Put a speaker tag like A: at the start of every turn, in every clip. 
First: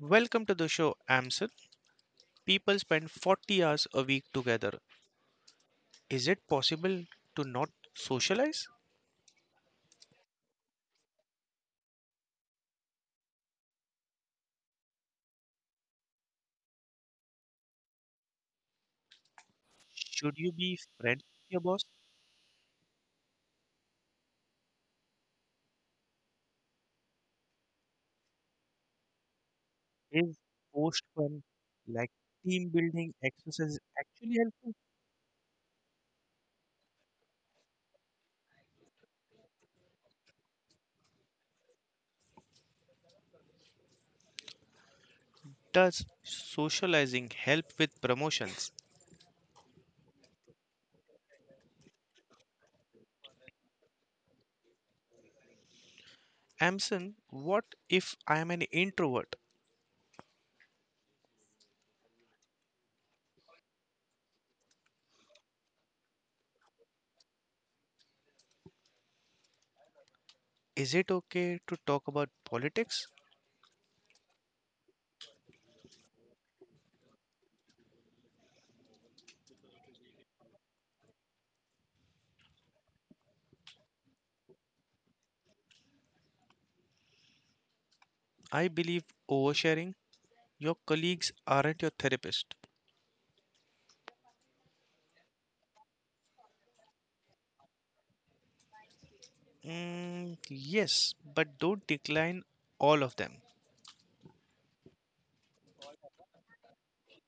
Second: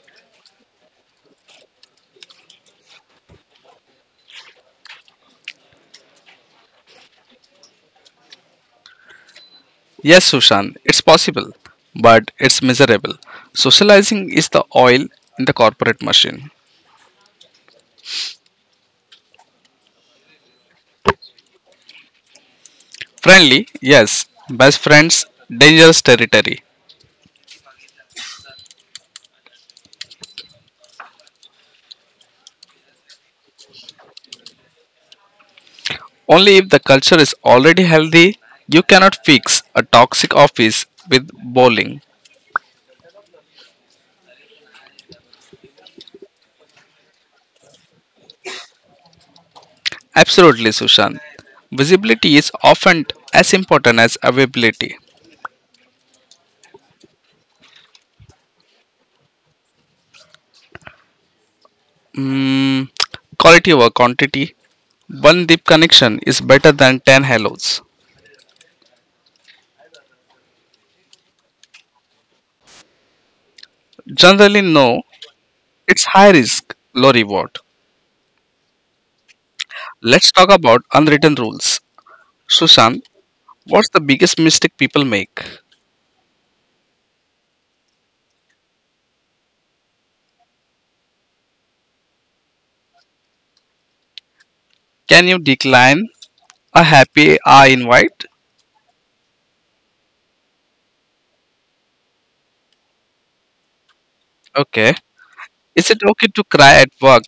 A: Welcome to the show, Amsel. People spend 40 hours a week together. Is it possible to not socialize?
B: Yes, Sushan, it's possible, but it's miserable. Socializing is the oil in the corporate machine.
A: Should you be friends with your boss?
B: Friendly, yes. Best friends, dangerous territory.
A: Is post fun like team building exercise actually helpful?
B: Only if the culture is already healthy, you cannot fix a toxic office with bowling.
A: Does socializing help with promotions?
B: Absolutely, Sushant. Visibility is often as important as availability.
A: Amson, what if I am an introvert?
B: Mm, Quality over quantity. One deep connection is better than 10 hellos.
A: Is it okay to talk about politics?
B: Generally, no, it's high risk, low reward. Let's talk about unwritten rules. Susan, what's the biggest mistake people make?
A: I believe oversharing. Your colleagues aren't your therapist.
B: Can you decline a happy hour invite?
A: Mm, yes, but don't decline all of them.
B: Okay. Is it okay to cry at work?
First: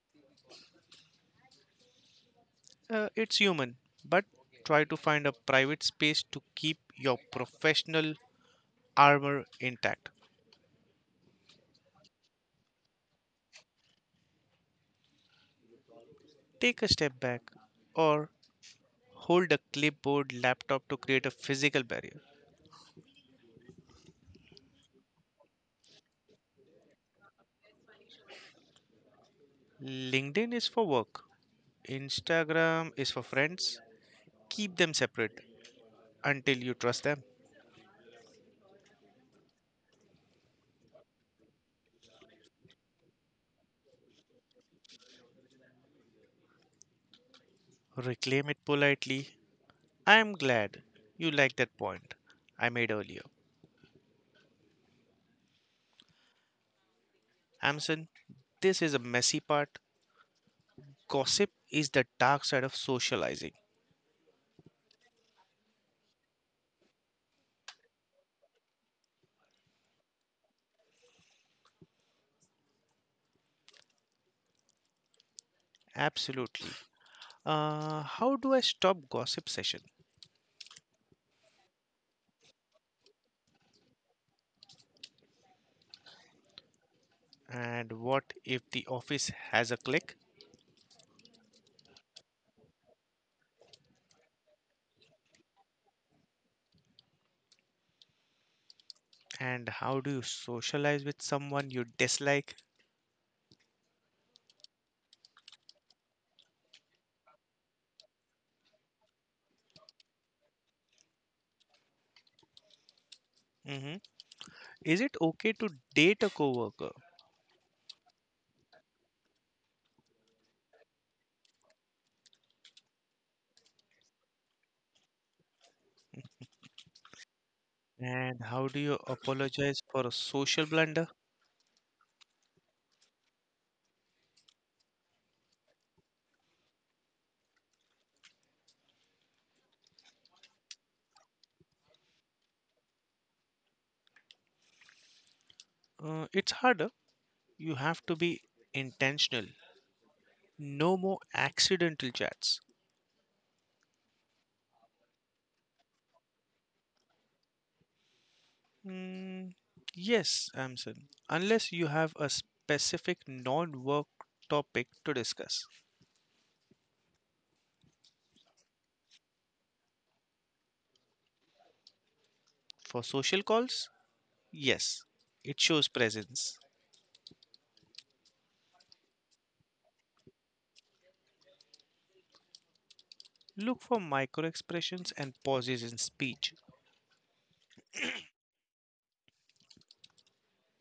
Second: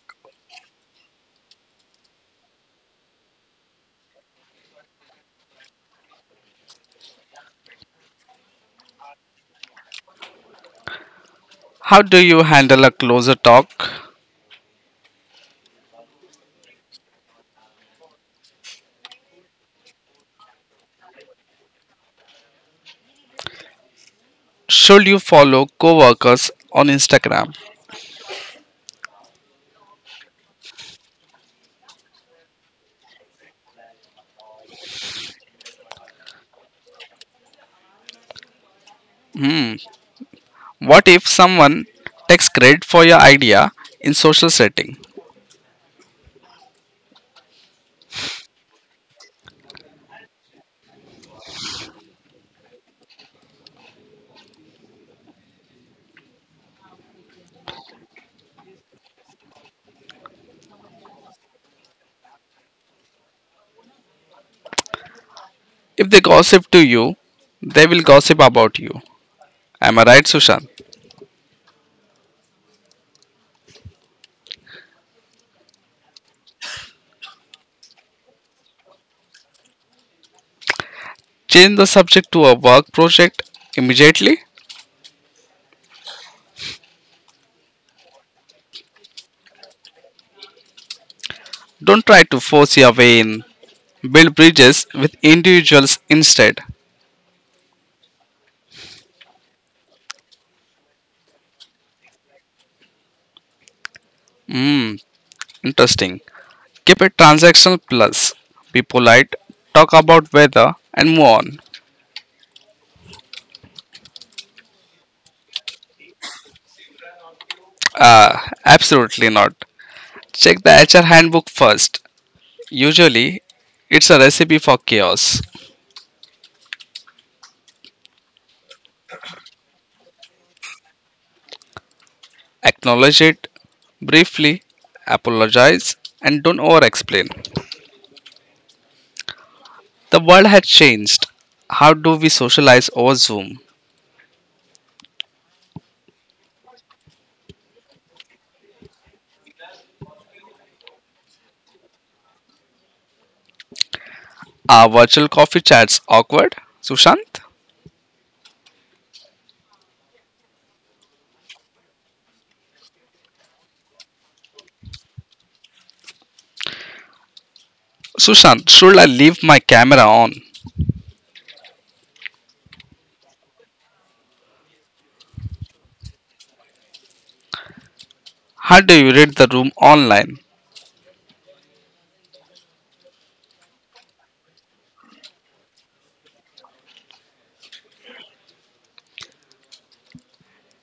A: It's human, but try to find a private space to keep your professional armor intact.
B: How do you handle a closer talk?
A: Take a step back or hold a clipboard laptop to create a physical barrier.
B: Should you follow coworkers on Instagram?
A: LinkedIn is for work, Instagram is for friends. Keep them separate until you trust them.
B: Hmm. What if someone takes credit for your idea in social setting?
A: Reclaim it politely. I am glad you liked that point I made earlier. Amson, this is a messy part. Gossip is the dark side of socializing.
B: If they gossip to you, they will gossip about you. Am I right, Sushant?
A: Absolutely. How do I stop gossip session?
B: Change the subject to a work project immediately.
A: And what if the office has a clique?
B: Don't try to force your way in. Build bridges with individuals instead.
A: And how do you socialize with someone you dislike?
B: Hmm, interesting. Keep it transactional plus. Be polite, talk about weather, and move on.
A: Mhm. Is it okay to date a coworker?
B: Ah, absolutely not. Check the HR handbook first. Usually, it's a recipe for chaos.
A: And how do you apologize for a social blunder?
B: Acknowledge it briefly, apologize, and don't over explain. The world has changed. How do we socialize over Zoom?
A: It's harder. You have to be intentional. No more accidental chats.
B: Are virtual coffee chats awkward? Sushant?
A: Mm, yes, Amson. Unless you have a specific non-work topic to discuss.
B: Sushant, should I leave my camera on?
A: For social calls, yes, it shows presence.
B: How do you read the room online?
A: Look for micro expressions and pauses in speech.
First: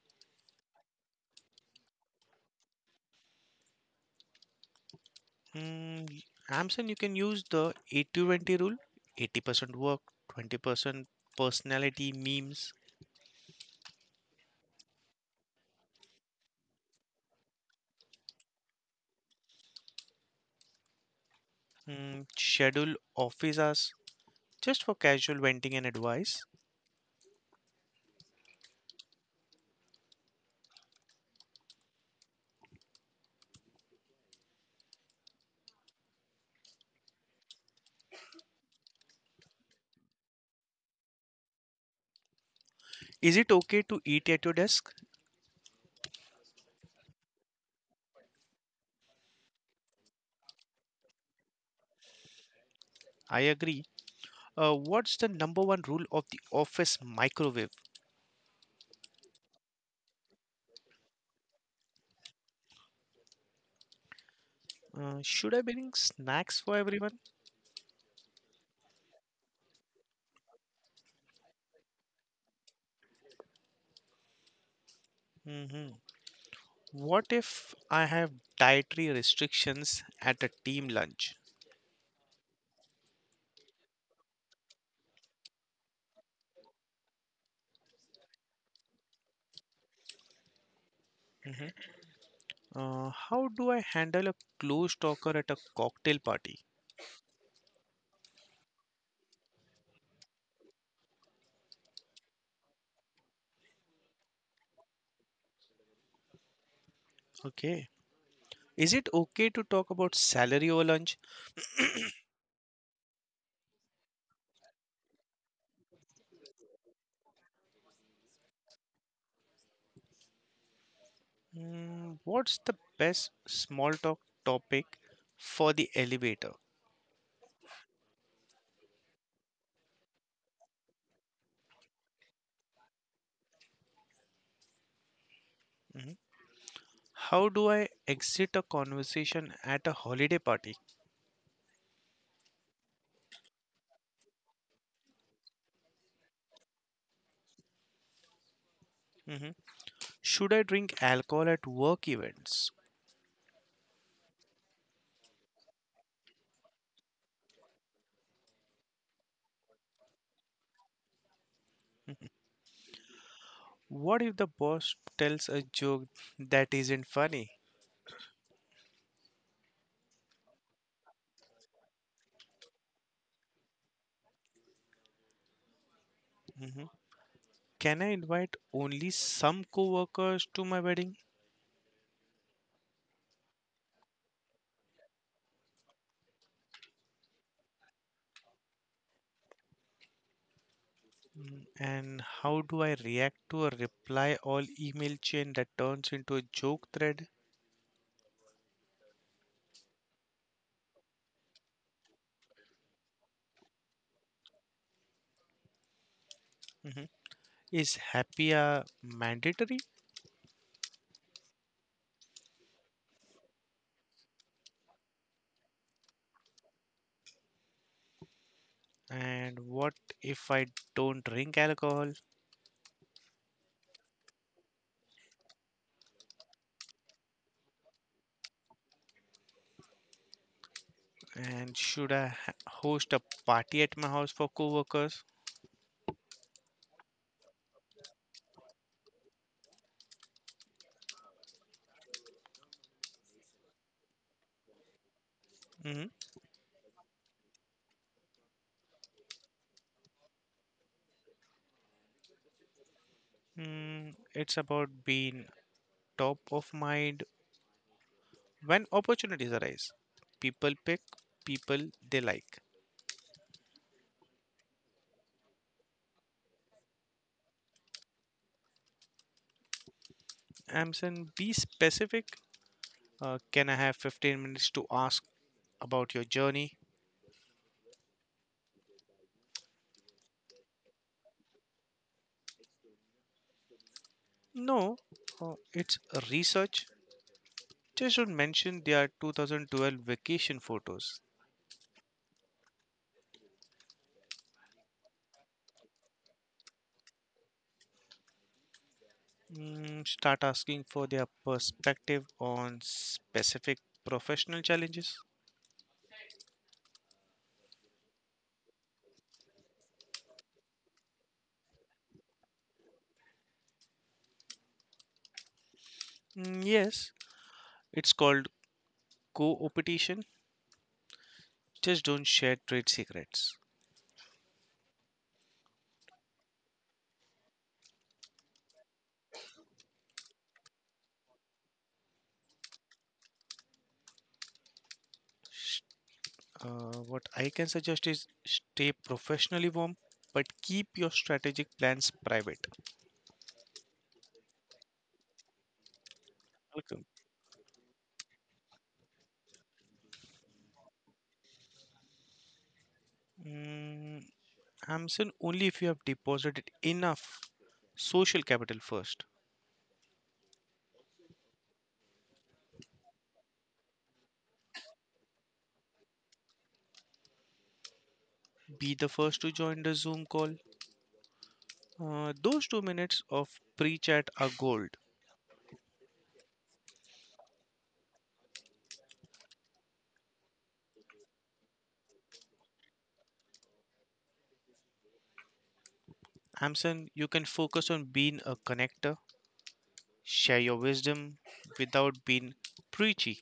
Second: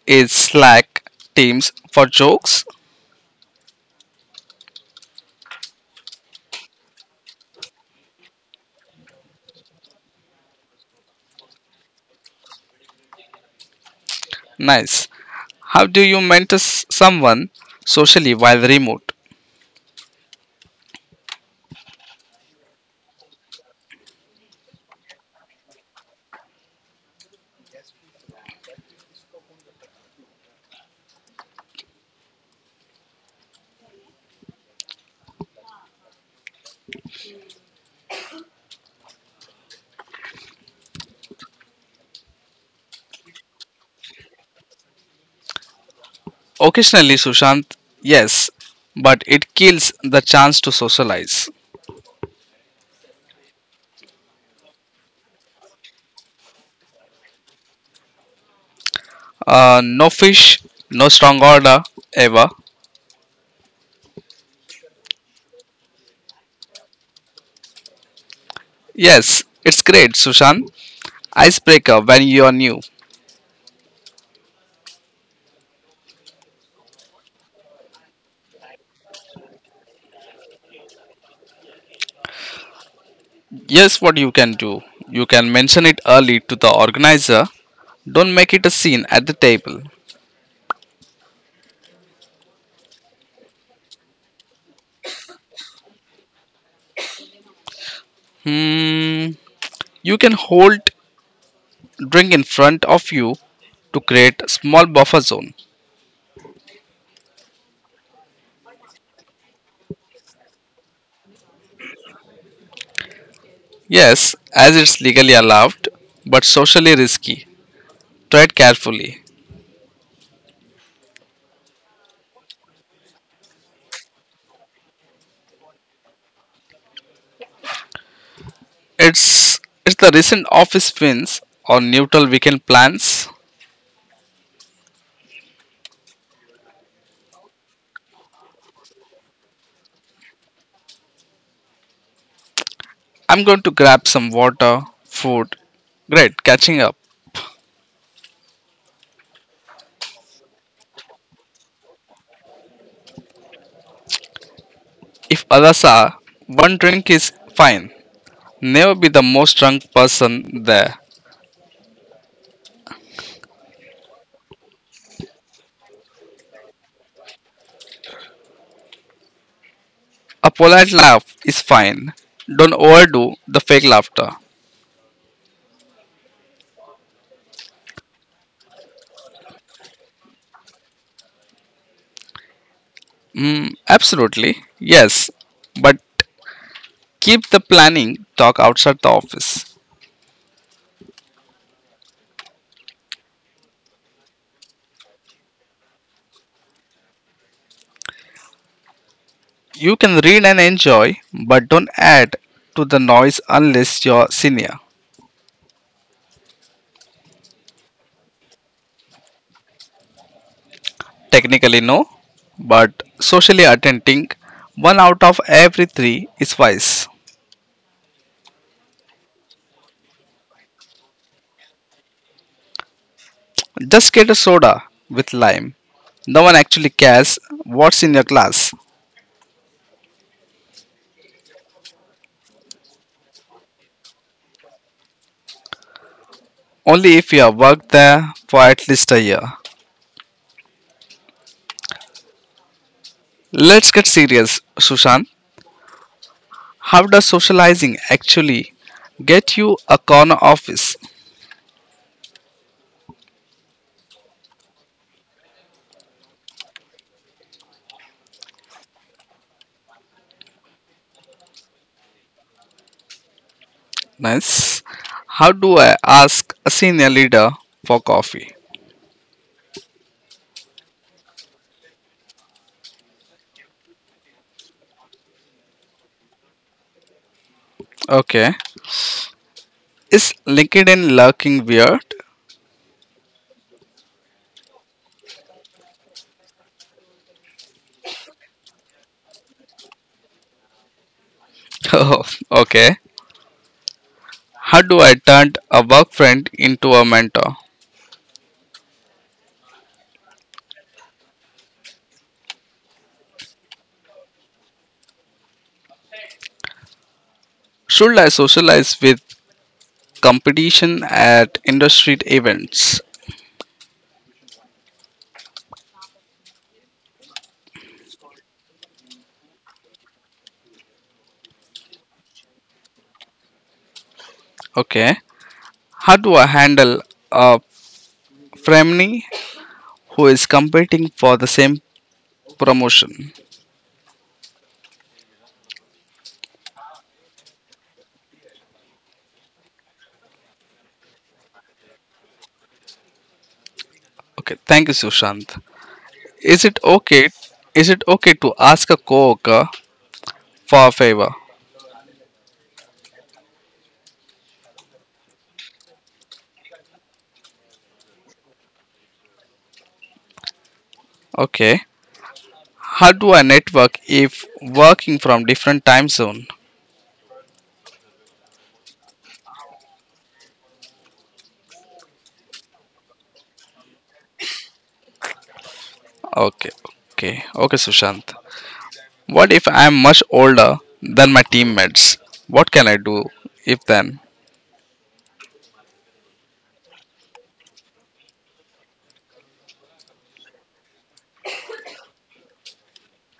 B: Is Slack Teams for jokes?
A: Mm, Amson, you can use the 80-20 rule. 80% work, 20% personality, memes,
B: Nice. How do you mentor someone socially while remote?
A: schedule office hours, just for casual venting and advice. Is it okay to eat at your desk?
B: Occasionally, Sushant, yes, but it kills the chance to socialize.
A: I agree. What's the number one rule of the office microwave?
B: No fish, no strong order, ever.
A: Should I bring snacks for everyone?
B: Yes, it's great, Sushant. Icebreaker when you are new.
A: Hmm. What if I have dietary restrictions at a team lunch?
B: Yes, what you can do. You can mention it early to the organizer. Don't make it a scene at the table.
A: Hmm. How do I handle a close talker at a cocktail party?
B: Hmm. You can hold drink in front of you to create a small buffer zone.
A: Okay. Is it okay to talk about salary over lunch?
B: Yes, as it's legally allowed, but socially risky. Tread carefully.
A: What's the best small talk topic for the elevator?
B: It's the recent office wins or neutral weekend plans.
A: Mhm. How do I exit a conversation at a holiday party?
B: I'm going to grab some water, food. Great, catching up.
A: Mhm. Should I drink alcohol at work events?
B: If others are, one drink is fine. Never be the most drunk person there.
A: What if the boss tells a joke that isn't funny?
B: A polite laugh is fine. Don't overdo the fake laughter.
A: Mhm. Can I invite only some coworkers to my wedding?
B: Mm, absolutely, yes. But keep the planning talk outside the office.
A: Mm, And how do I react to a reply all email chain that turns into a joke thread?
B: You can read and enjoy, but don't add to the noise unless you're senior.
A: Mhm. Is happy hour mandatory?
B: Technically, no, but socially attending, one out of every three is wise.
A: And what if I don't drink alcohol?
B: Just get a soda with lime. No one actually cares what's in your glass.
A: And host a party at my house for coworkers?
B: Only if you have worked there for at least a year. Let's get serious, Sushant.
A: Mhm.
B: How does socializing actually get you a corner office?
A: Mm, it's about being top of mind when opportunities arise. People pick people they like.
B: Nice. How do I ask a senior leader for coffee?
A: Amson, be specific. Can I have 15 minutes to ask about your journey?
B: Okay. Is LinkedIn lurking weird?
A: No, it's research. Just don't mention their 2012 vacation photos.
B: Oh, okay. How do I turn a work friend into a mentor?
A: Start asking for their perspective on specific professional challenges.
B: Should I socialize with competition at industry events?
A: Mm, yes, it's called co-opetition. Just don't share trade secrets.
B: Okay. How do I handle a frenemy who is competing for the same promotion?
A: What I can suggest is stay professionally warm, but keep your strategic plans private.
B: Okay, thank you, Sushant. Is it
A: Welcome.
B: okay? Is it okay to ask a coworker for a favor?
A: Mm, I'm saying only if you have deposited enough social capital first.
B: Okay. How do I network if working from different time zone?
A: Be the first to join the Zoom call. Those 2 minutes of pre chat are gold.
B: Okay, okay, okay, Sushant. What if I am much older than my teammates? What can I do if then?
A: I You can focus on being a connector, share your wisdom without being preachy.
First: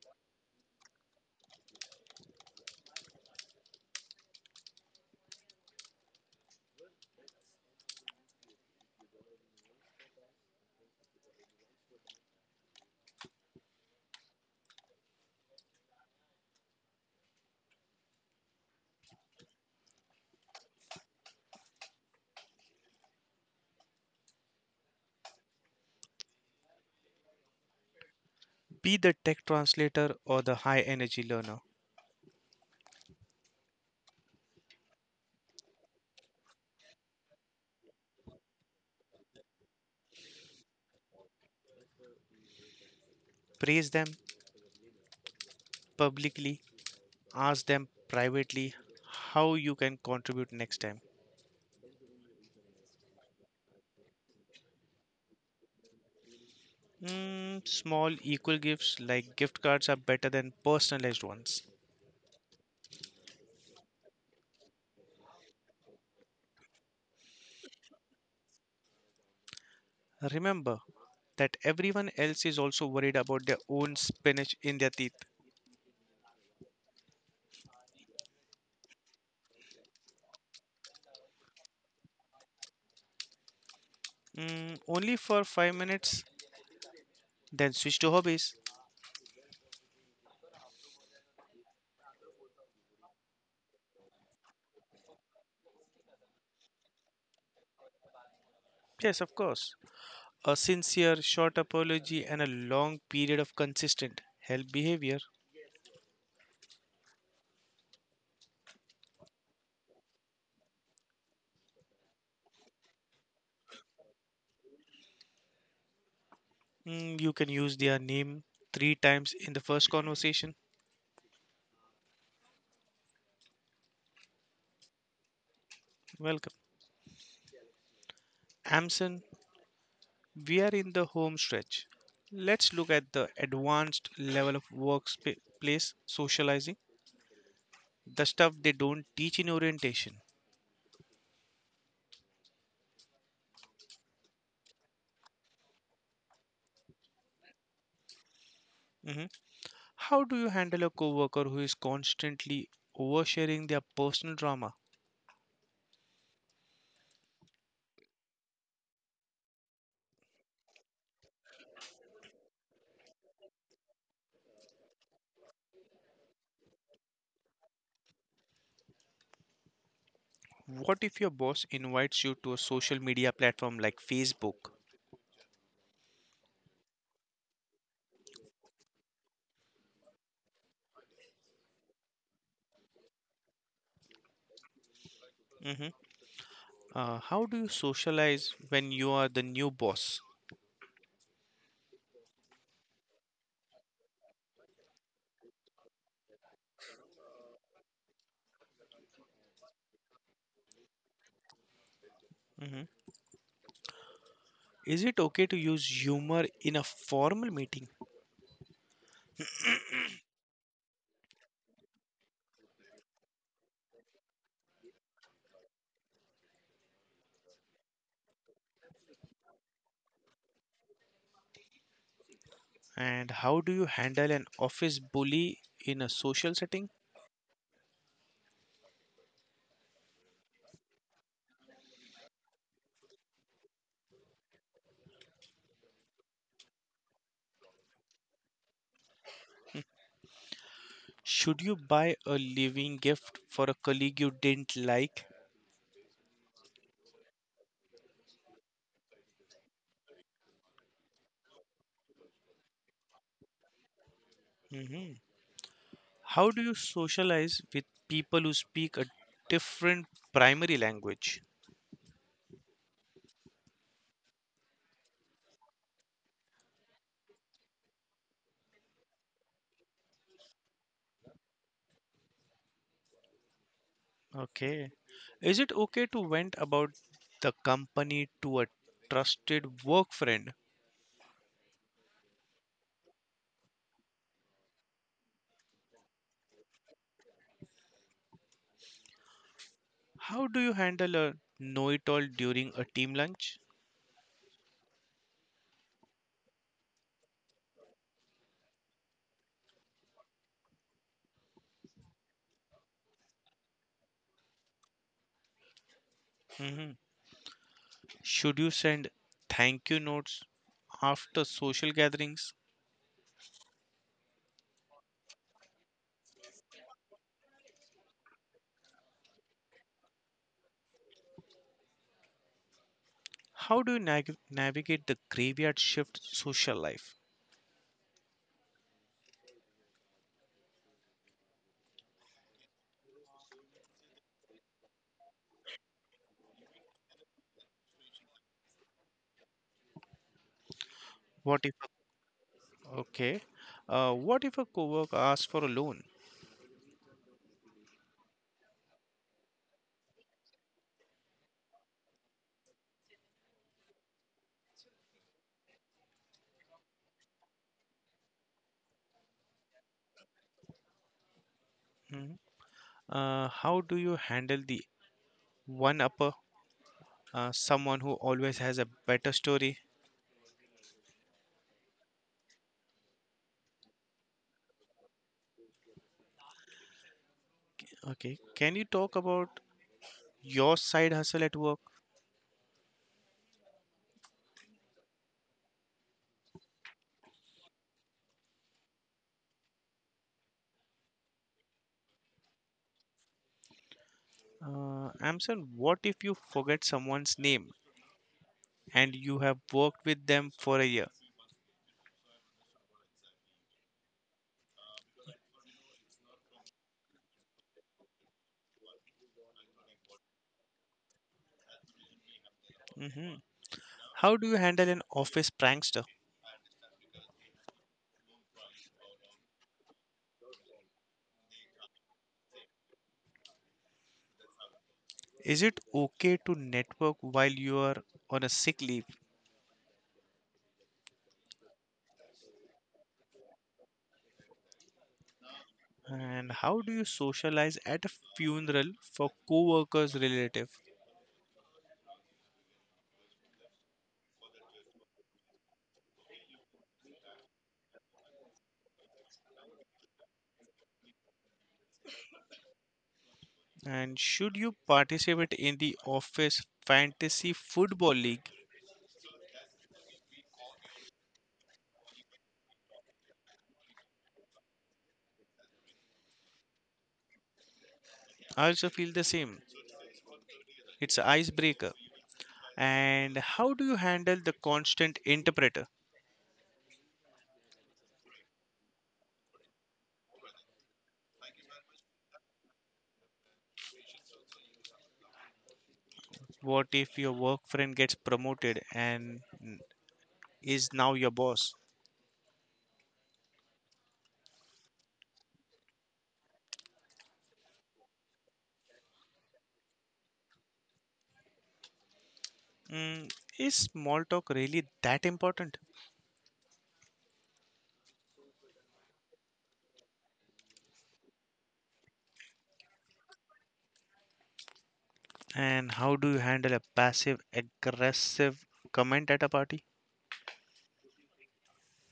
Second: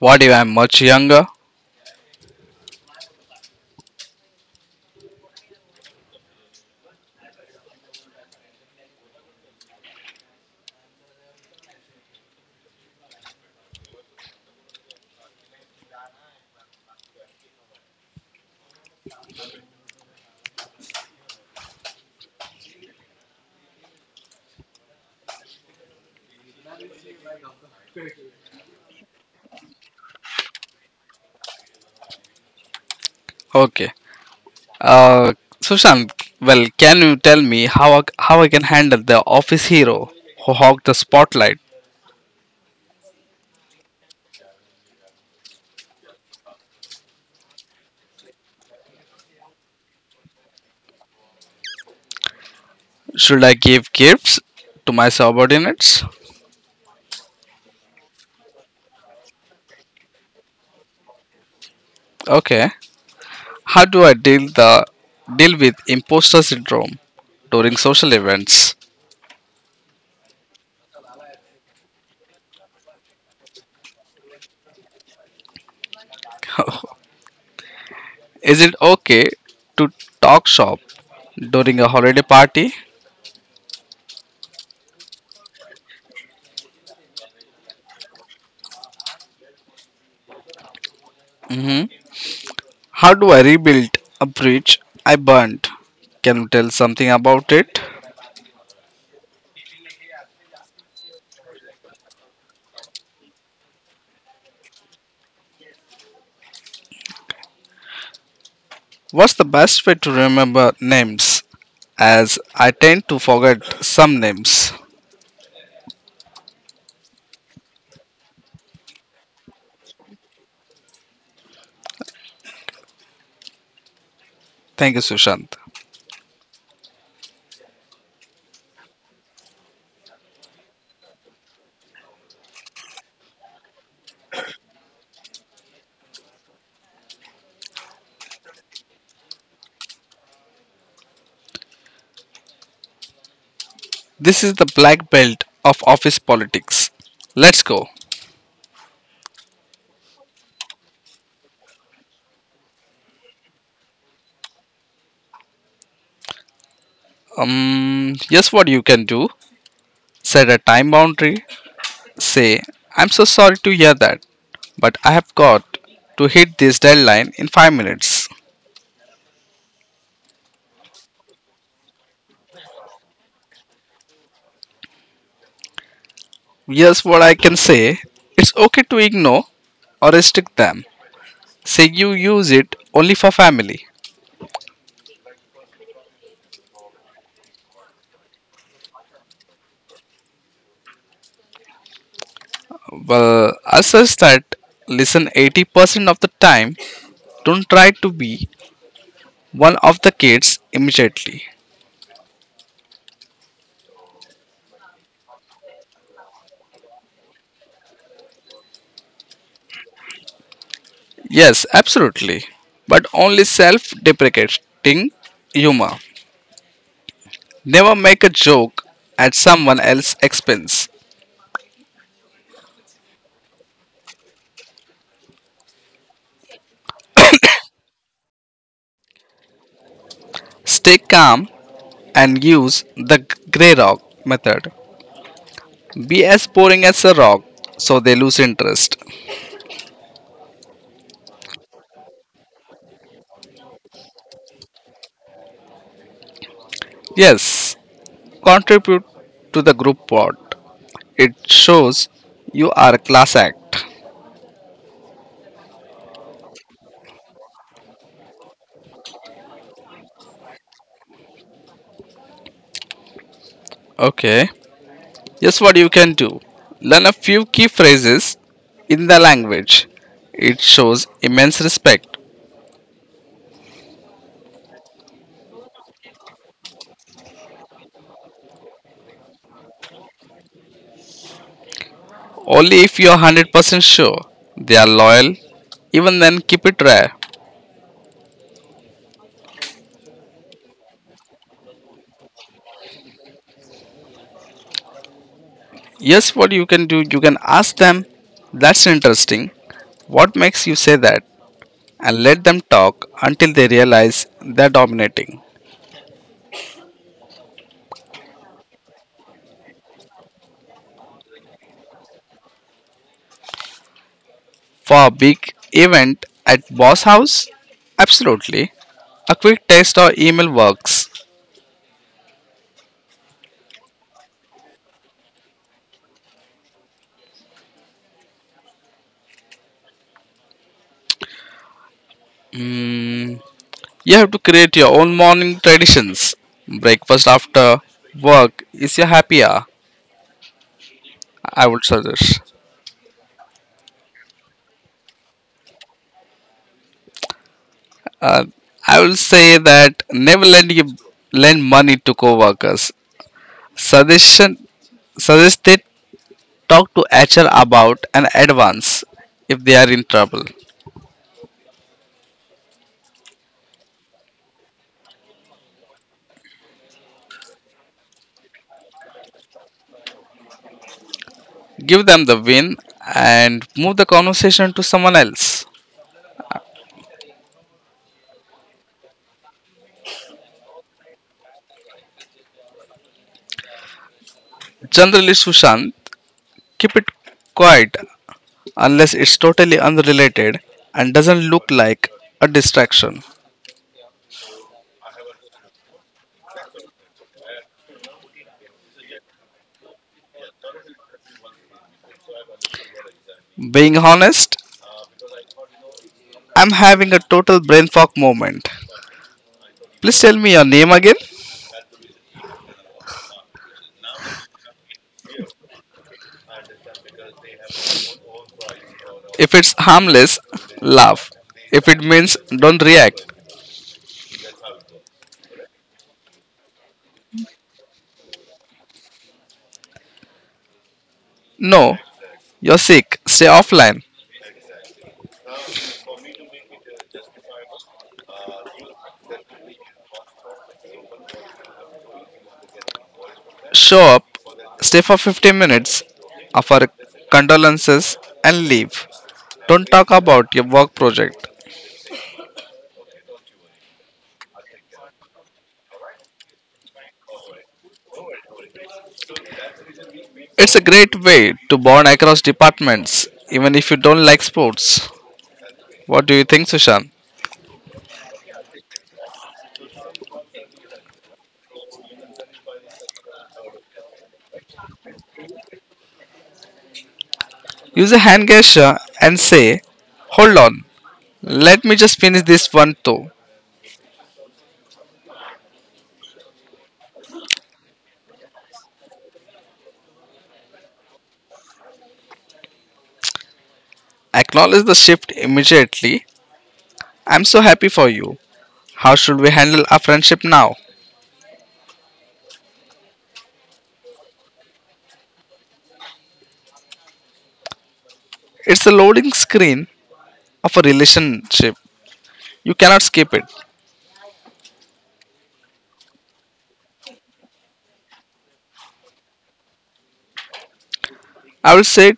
B: What if I am much younger?
A: Be the tech translator or the high energy learner.
B: Okay. Uh, Sushant, well, can you tell me how I can handle the office hero who hog the spotlight?
A: Praise them publicly ask them privately how you can contribute next time.
B: Should I give gifts to my subordinates?
A: Small equal gifts like gift cards are better than personalized ones.
B: Okay. How do I deal with imposter syndrome during social events?
A: Remember that everyone else is also worried about their own spinach in their teeth.
B: Is it okay to talk shop during a holiday party?
A: Only for 5 minutes, then switch to hobbies.
B: Hmm. How do I rebuild a bridge I burned? Can you tell something about it?
A: Yes, of course. A sincere, short apology and a long period of consistent help behavior.
B: What's the best way to remember names? As I tend to forget some names.
A: You can use their name three times in the first conversation.
B: Thank you, Sushant.
A: Welcome. Amson, we are in the home stretch. Let's look at the advanced level of workplace socializing, the stuff they don't teach in orientation.
B: This is the black belt of office politics. Let's go.
A: Mhm. How do you handle a coworker who is constantly oversharing their personal drama?
B: Here's what you can do set a time boundary. Say, I'm so sorry to hear that, but I have got to hit this deadline in 5 minutes.
A: What if your boss invites you to a social media platform like Facebook?
B: Here's what I can say it's okay to ignore or restrict them. Say you use it only for family.
A: Mhm. How do you socialize when you are the new boss?
B: Well, I suggest that listen 80% of the time, don't try to be one of the kids immediately.
A: Mhm. Is it okay to use humor in a formal meeting?
B: Yes, absolutely, but only self deprecating humor. Never make a joke at someone else's expense.
A: And how do you handle an office bully in a social setting?
B: Stay calm and use the grey rock method. Be as boring as a rock so they lose interest.
A: Should you buy a living gift for a colleague you didn't like?
B: Yes, contribute to the group pot. It shows you are a class act.
A: Mhm. How do you socialize with people who speak a different primary language?
B: Okay, here's what you can do learn a few key phrases in the language. It shows immense respect.
A: Okay. Is it okay to vent about the company to a trusted work friend?
B: Only if you are 100% sure they are loyal, even then keep it rare.
A: How do you handle a know it all during a team lunch?
B: Yes, what you can do, you can ask them, that's interesting. What makes you say that? And let them talk until they realize they're dominating.
A: Mhm. Should you send thank you notes after social gatherings?
B: For a big event at boss house? Absolutely. A quick text or email works.
A: How do you navigate the graveyard shift social life?
B: Mm, you have to create your own morning traditions. Breakfast after work is your happy hour, I
A: What if
B: would suggest.
A: okay? What if a coworker asks for a loan?
B: Uh, I will say that never lend, you, lend money to co workers. Suggestion Suggest they talk to HR about an advance if they are in trouble.
A: Mhm. How do you handle the one upper, someone who always has a better story?
B: Give them the win and move the conversation to someone else.
A: Okay, can you talk about your side hustle at work?
B: Generally, Sushant, keep it quiet unless it's totally unrelated and doesn't look like a distraction.
A: Amson, what if you forget someone's name and you have worked with them for a year?
B: Being honest, I'm having a total brain fog moment. Please tell me your name again.
A: Hmm. How do you handle an office prankster?
B: If it's harmless, laugh. If it means don't react.
A: Is it okay to network while you are on a sick leave?
B: No, you're sick. Stay offline.
A: And how do you socialize at a funeral for co-workers relative?
B: Show up, stay for 15 minutes, offer condolences, and leave. Don't talk about your work project.
A: And should you participate in the office fantasy football league?
B: It's a great way to bond across departments, even if you don't like sports. What do you think, Sushant?
A: I also feel the same. It's an icebreaker. And how do you handle the constant interpreter?
B: Use a hand gesture and say, hold on, let me just finish this one too.
A: What if your work friend gets promoted and is now your boss?
B: Acknowledge the shift immediately. I'm so happy for you. How should we handle our friendship now?
A: Mm, is small talk really that important?
B: It's the loading screen of a relationship. You cannot skip it.
A: And how do you handle a passive aggressive comment at a party?
B: I will say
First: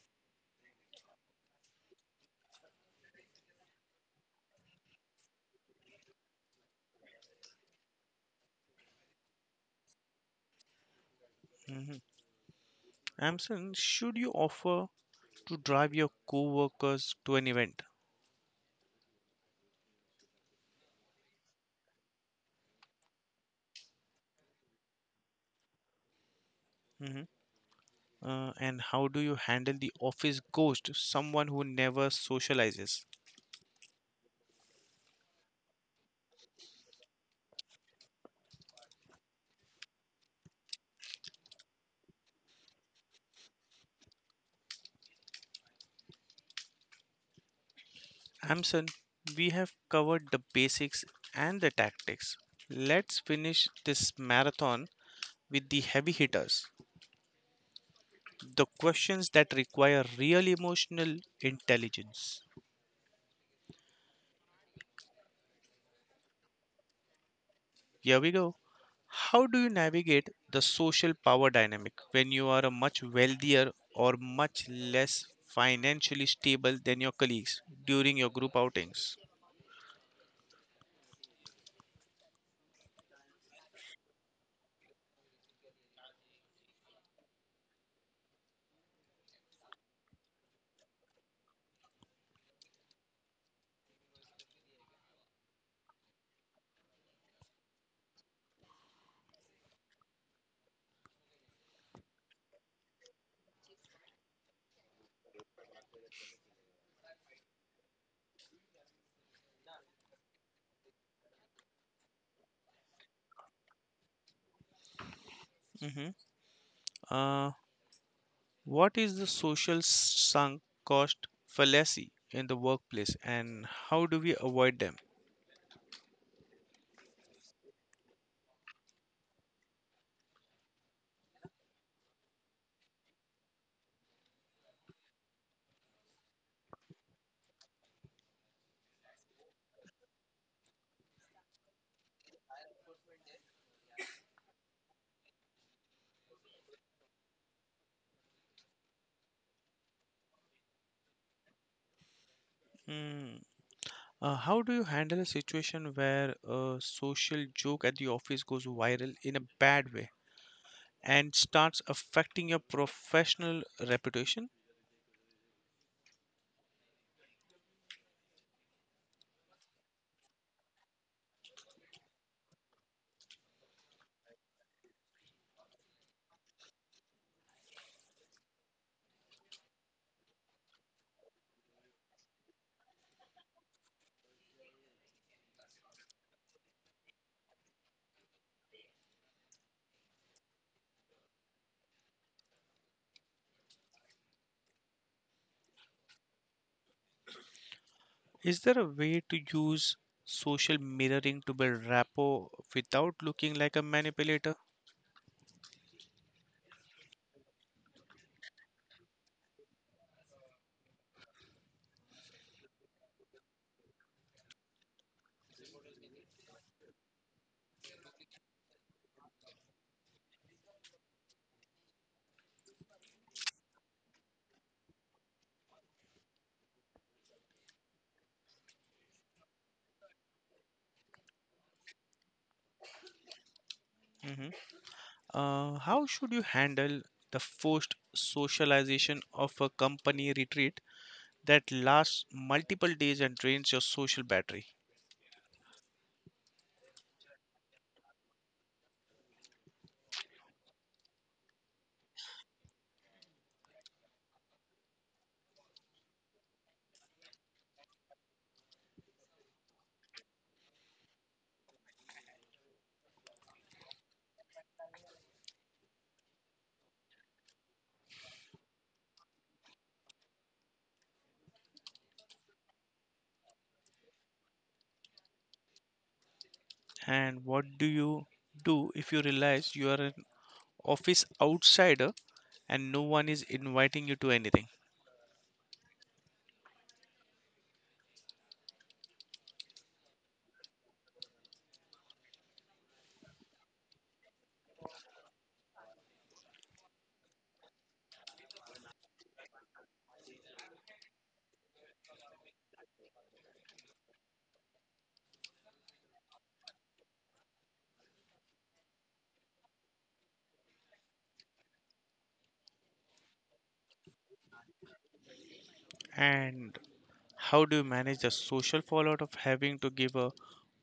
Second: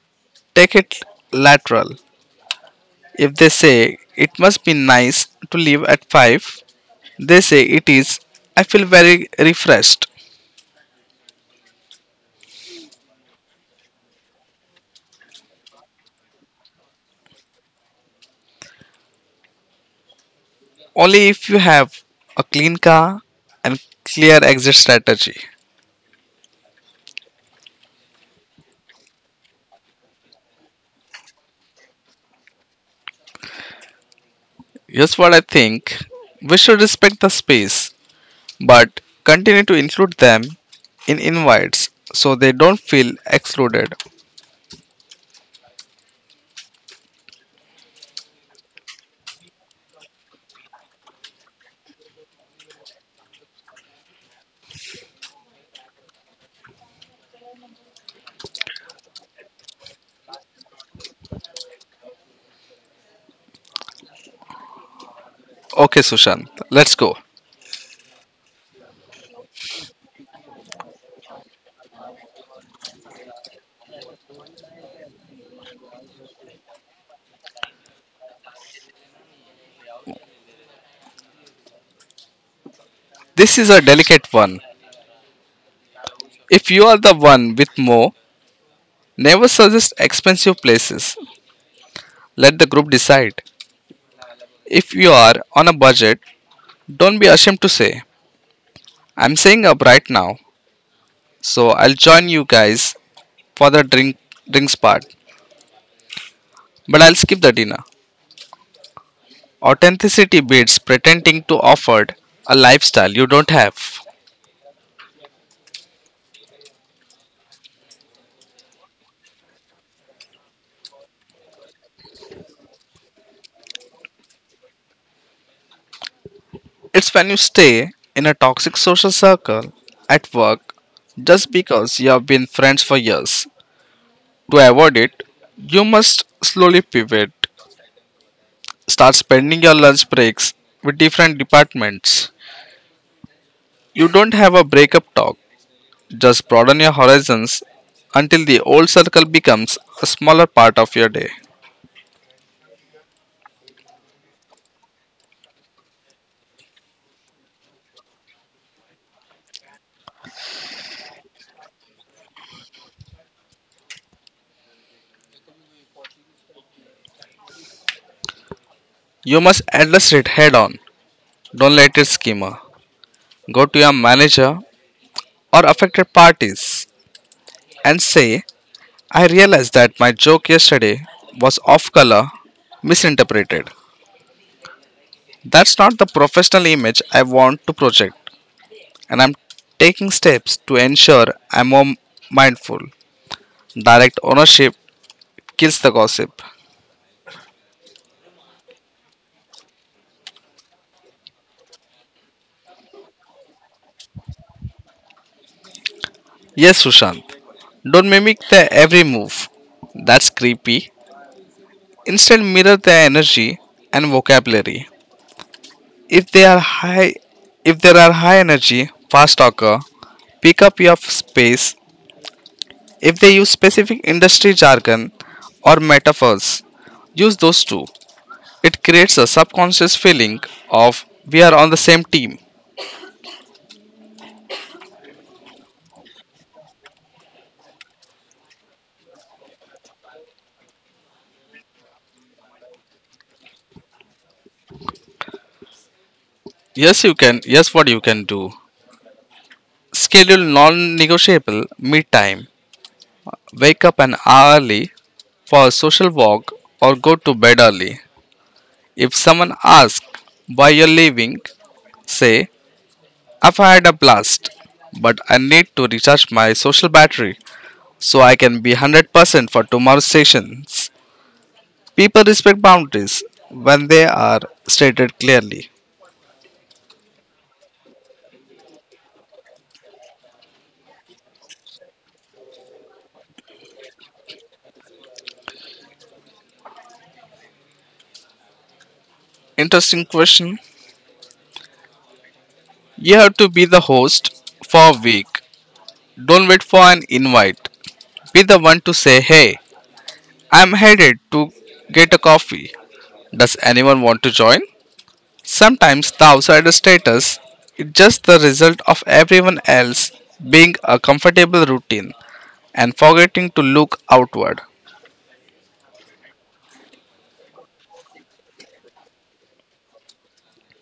B: take it lateral. If they say it must be nice to leave at 5, they say it is. I feel very refreshed.
A: Mhm. Amson, should you offer to drive your co-workers to an event?
B: Only if you have a clean car and clear exit strategy.
A: Hmm. And how do you handle the office ghost, someone who never socializes?
B: Here's what I think we should respect the space but continue to include them in invites so they don't feel excluded.
A: Amson, we have covered the basics and the tactics. Let's finish this marathon with the heavy hitters, the questions that require real emotional intelligence.
B: Okay, Sushant, let's go.
A: Here we go. How do you navigate the social power dynamic when you are a much wealthier or much less financially stable than your colleagues during your group outings?
B: This is a delicate one. If you are the one with more, never suggest expensive places. Let the group decide. If you are on a budget, don't be ashamed to say, I'm saving up right now, so I'll join you guys for the drinks part, but I'll skip the dinner. Authenticity beats pretending to offer a lifestyle you don't have.
A: Hmm. Uh, what is the social sunk cost fallacy in the workplace and how do we avoid them?
B: It's when you stay in a toxic social circle at work just because you have been friends for years. To avoid it, you must slowly pivot start spending your lunch breaks with different departments. You don't have a breakup talk, just broaden your horizons until the old circle becomes a smaller part of your day.
A: Hmm. How do you handle a situation where a social joke at the office goes viral in a bad way and starts affecting your professional reputation?
B: You must address it head on, don't let it skimmer. Go to your manager or affected parties and say, I realized that my joke yesterday was off color, misinterpreted. That's not the professional image I want to project, and I'm taking steps to ensure I'm more mindful. Direct ownership kills the gossip.
A: Is there a way to use social mirroring to build rapport without looking like a manipulator?
B: Yes, Sushant. Don't mimic their every move. That's creepy. Instead, mirror their energy and vocabulary. If they are high, if there are high energy, fast talker, pick up your space. If they use specific industry jargon or metaphors, use those too. It creates a subconscious feeling of we are on the same team.
A: Hmm. How should you handle the forced socialization of a company retreat that lasts multiple days and drains your social battery?
B: Yes, what you can do. Schedule non negotiable meet time. Wake up an hour early for a social walk or go to bed early. If someone asks why you're leaving, say, I've had a blast, but I need to recharge my social battery so I can be 100% for tomorrow's sessions. People respect boundaries when they are stated clearly.
A: And what do you do if you realize you are an office outsider and no one is inviting you to anything?
B: Interesting question. You have to be the host for a week. Don't wait for an invite. Be the one to say, hey, I'm headed to get a coffee. Does anyone want to join? Sometimes the outsider status is just the result of everyone else being a comfortable routine and forgetting to look outward.
A: And how do you manage the social fallout of having to give a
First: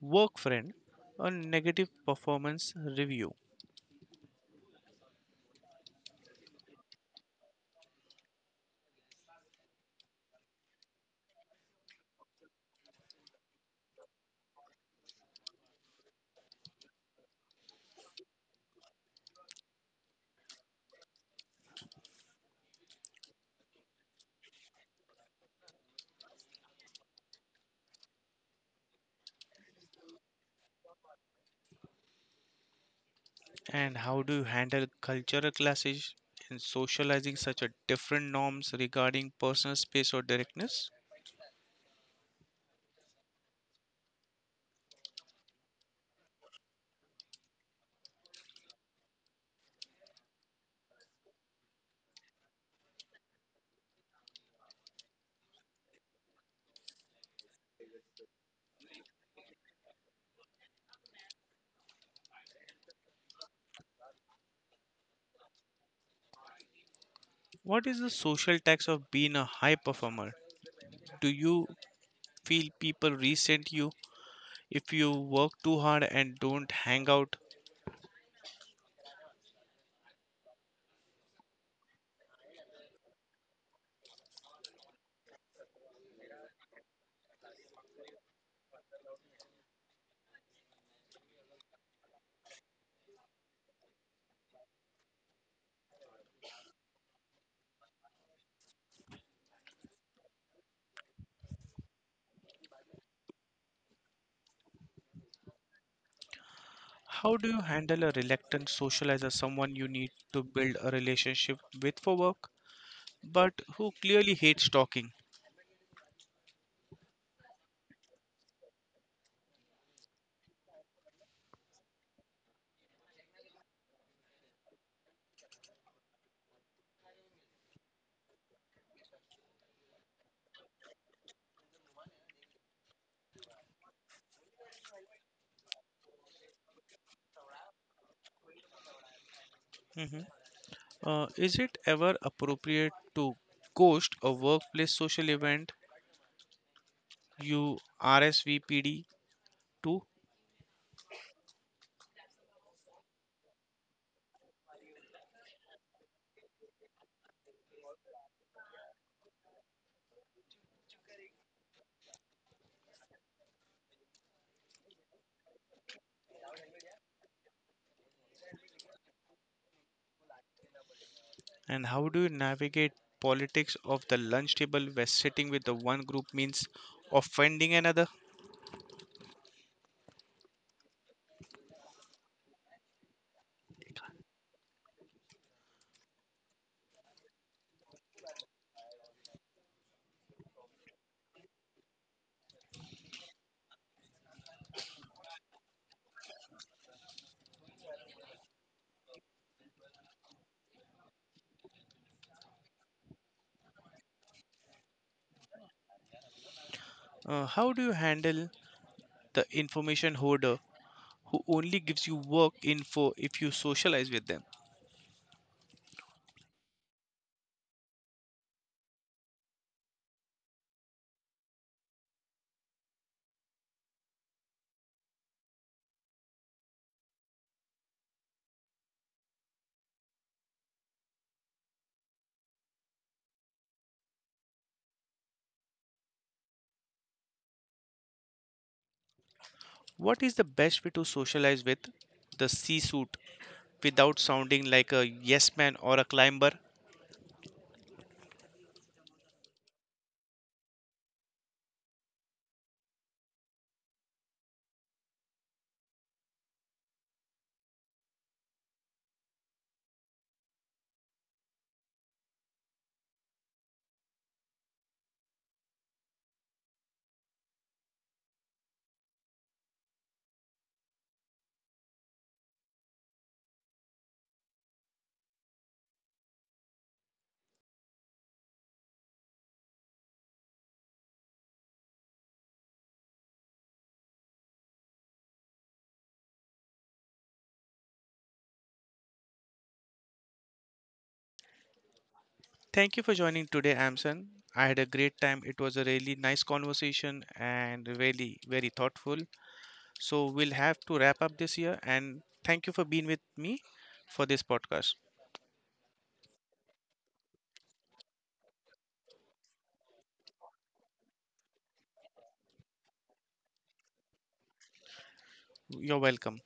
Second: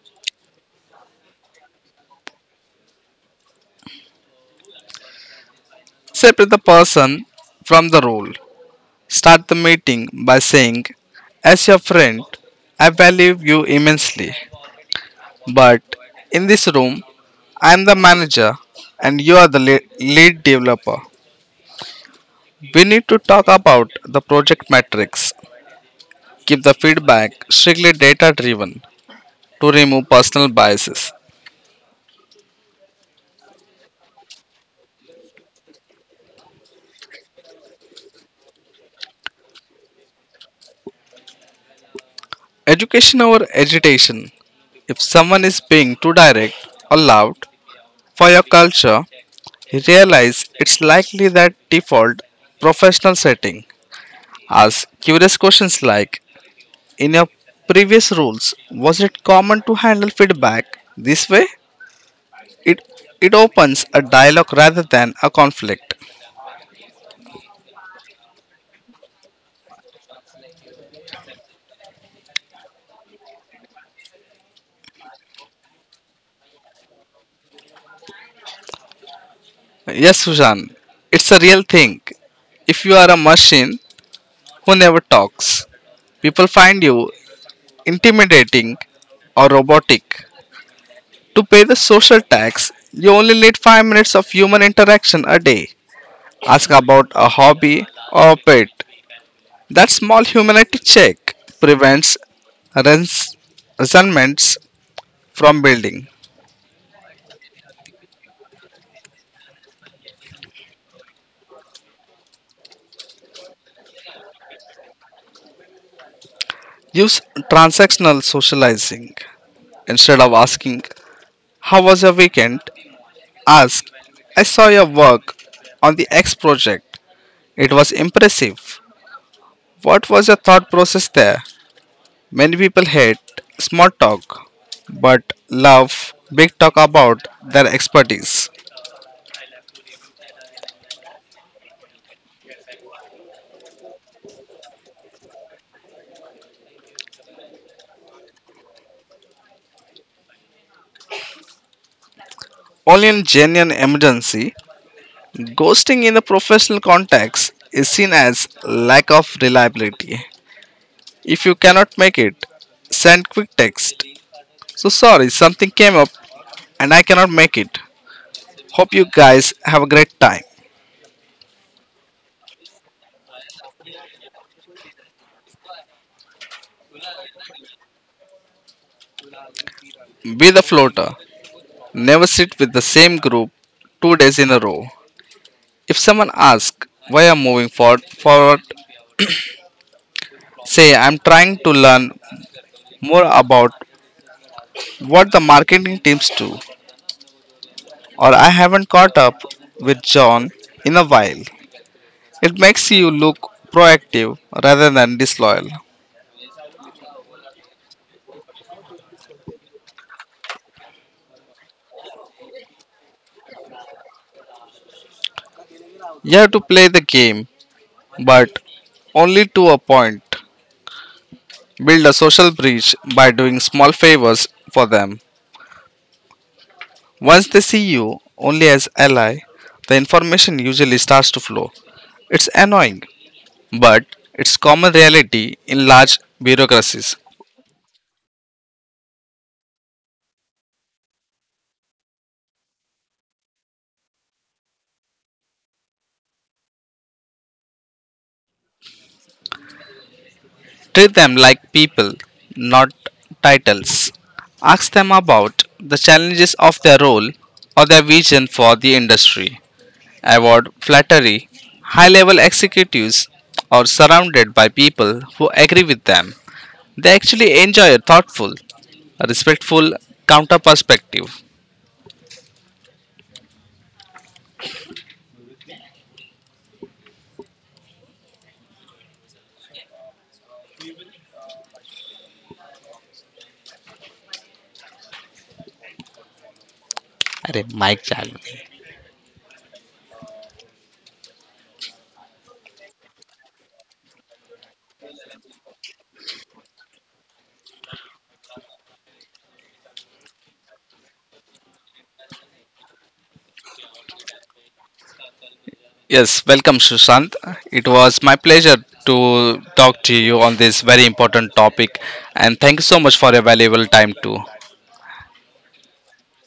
A: work friend a negative performance review?
B: Separate the person from the role. Start the meeting by saying, as your friend, I value you immensely, but in this room, I am the manager and you are the lead developer. We need to talk about the project metrics. Keep the feedback strictly data driven to remove personal biases.
A: And how do you handle cultural clashes in socializing such a different norms regarding personal space or directness?
B: Education over agitation. If someone is being too direct or loud for your culture, realize it's likely that default professional setting. Ask curious questions like in your previous roles, was it common to handle feedback this way? It it opens a dialogue rather than a conflict.
A: What is the social tax of being a high performer? Do you feel people resent you if you work too hard and don't hang out?
B: Yes, Sujan, it's a real thing. If you are a machine who never talks, people find you intimidating, or robotic. To pay the social tax, you only need 5 minutes of human interaction a day. Ask about a hobby or a pet. That small humanity check prevents rents- resentments from building.
A: How do you handle a reluctant socializer, someone you need to build a relationship with for work? But who clearly hates talking.
B: Use transactional socializing. Instead of asking, how was your weekend? Ask, I saw your work on the X project. It was impressive. What was your thought process there? Many people hate small talk but love big talk about their expertise.
A: Hmm. Is it ever appropriate to ghost a workplace social event you RSVP'd to?
B: Only in genuine emergency, ghosting in a professional context is seen as lack of reliability. If you cannot make it, send quick text. So sorry, something came up and I cannot make it. Hope you guys have a great time.
A: And how do you navigate politics of the lunch table where sitting with the one group means offending another?
B: Be the floater. Never sit with the same group 2 days in a row. If someone asks why I'm forward say, I'm trying to learn more about what the marketing teams do, or I haven't caught up with John in a while. It makes you look proactive rather than disloyal.
A: How do you handle the information hoarder who only gives you work info if you socialize with them?
B: You have to play the game, but only to a point. Build a social bridge by doing small favors for them. Once they see you only as ally, the information usually starts to flow. It's annoying, but it's common reality in large bureaucracies.
A: What is the best way to socialize with the C suit without sounding like a yes man or a climber?
B: Treat them like people, not titles. Ask them about the challenges of their role or their vision for the industry. Avoid flattery. High level executives are surrounded by people who agree with them. They actually enjoy a thoughtful, respectful counter perspective.
A: Thank you for joining today, Amson. I had a great time. It was a really nice conversation and really very thoughtful. So we'll have to wrap up this year and thank you for being with me for this podcast.
B: Yes, welcome, Sushant. It was my pleasure to talk to you on this very important topic, and thank you so much for your valuable time, too.
A: You're welcome.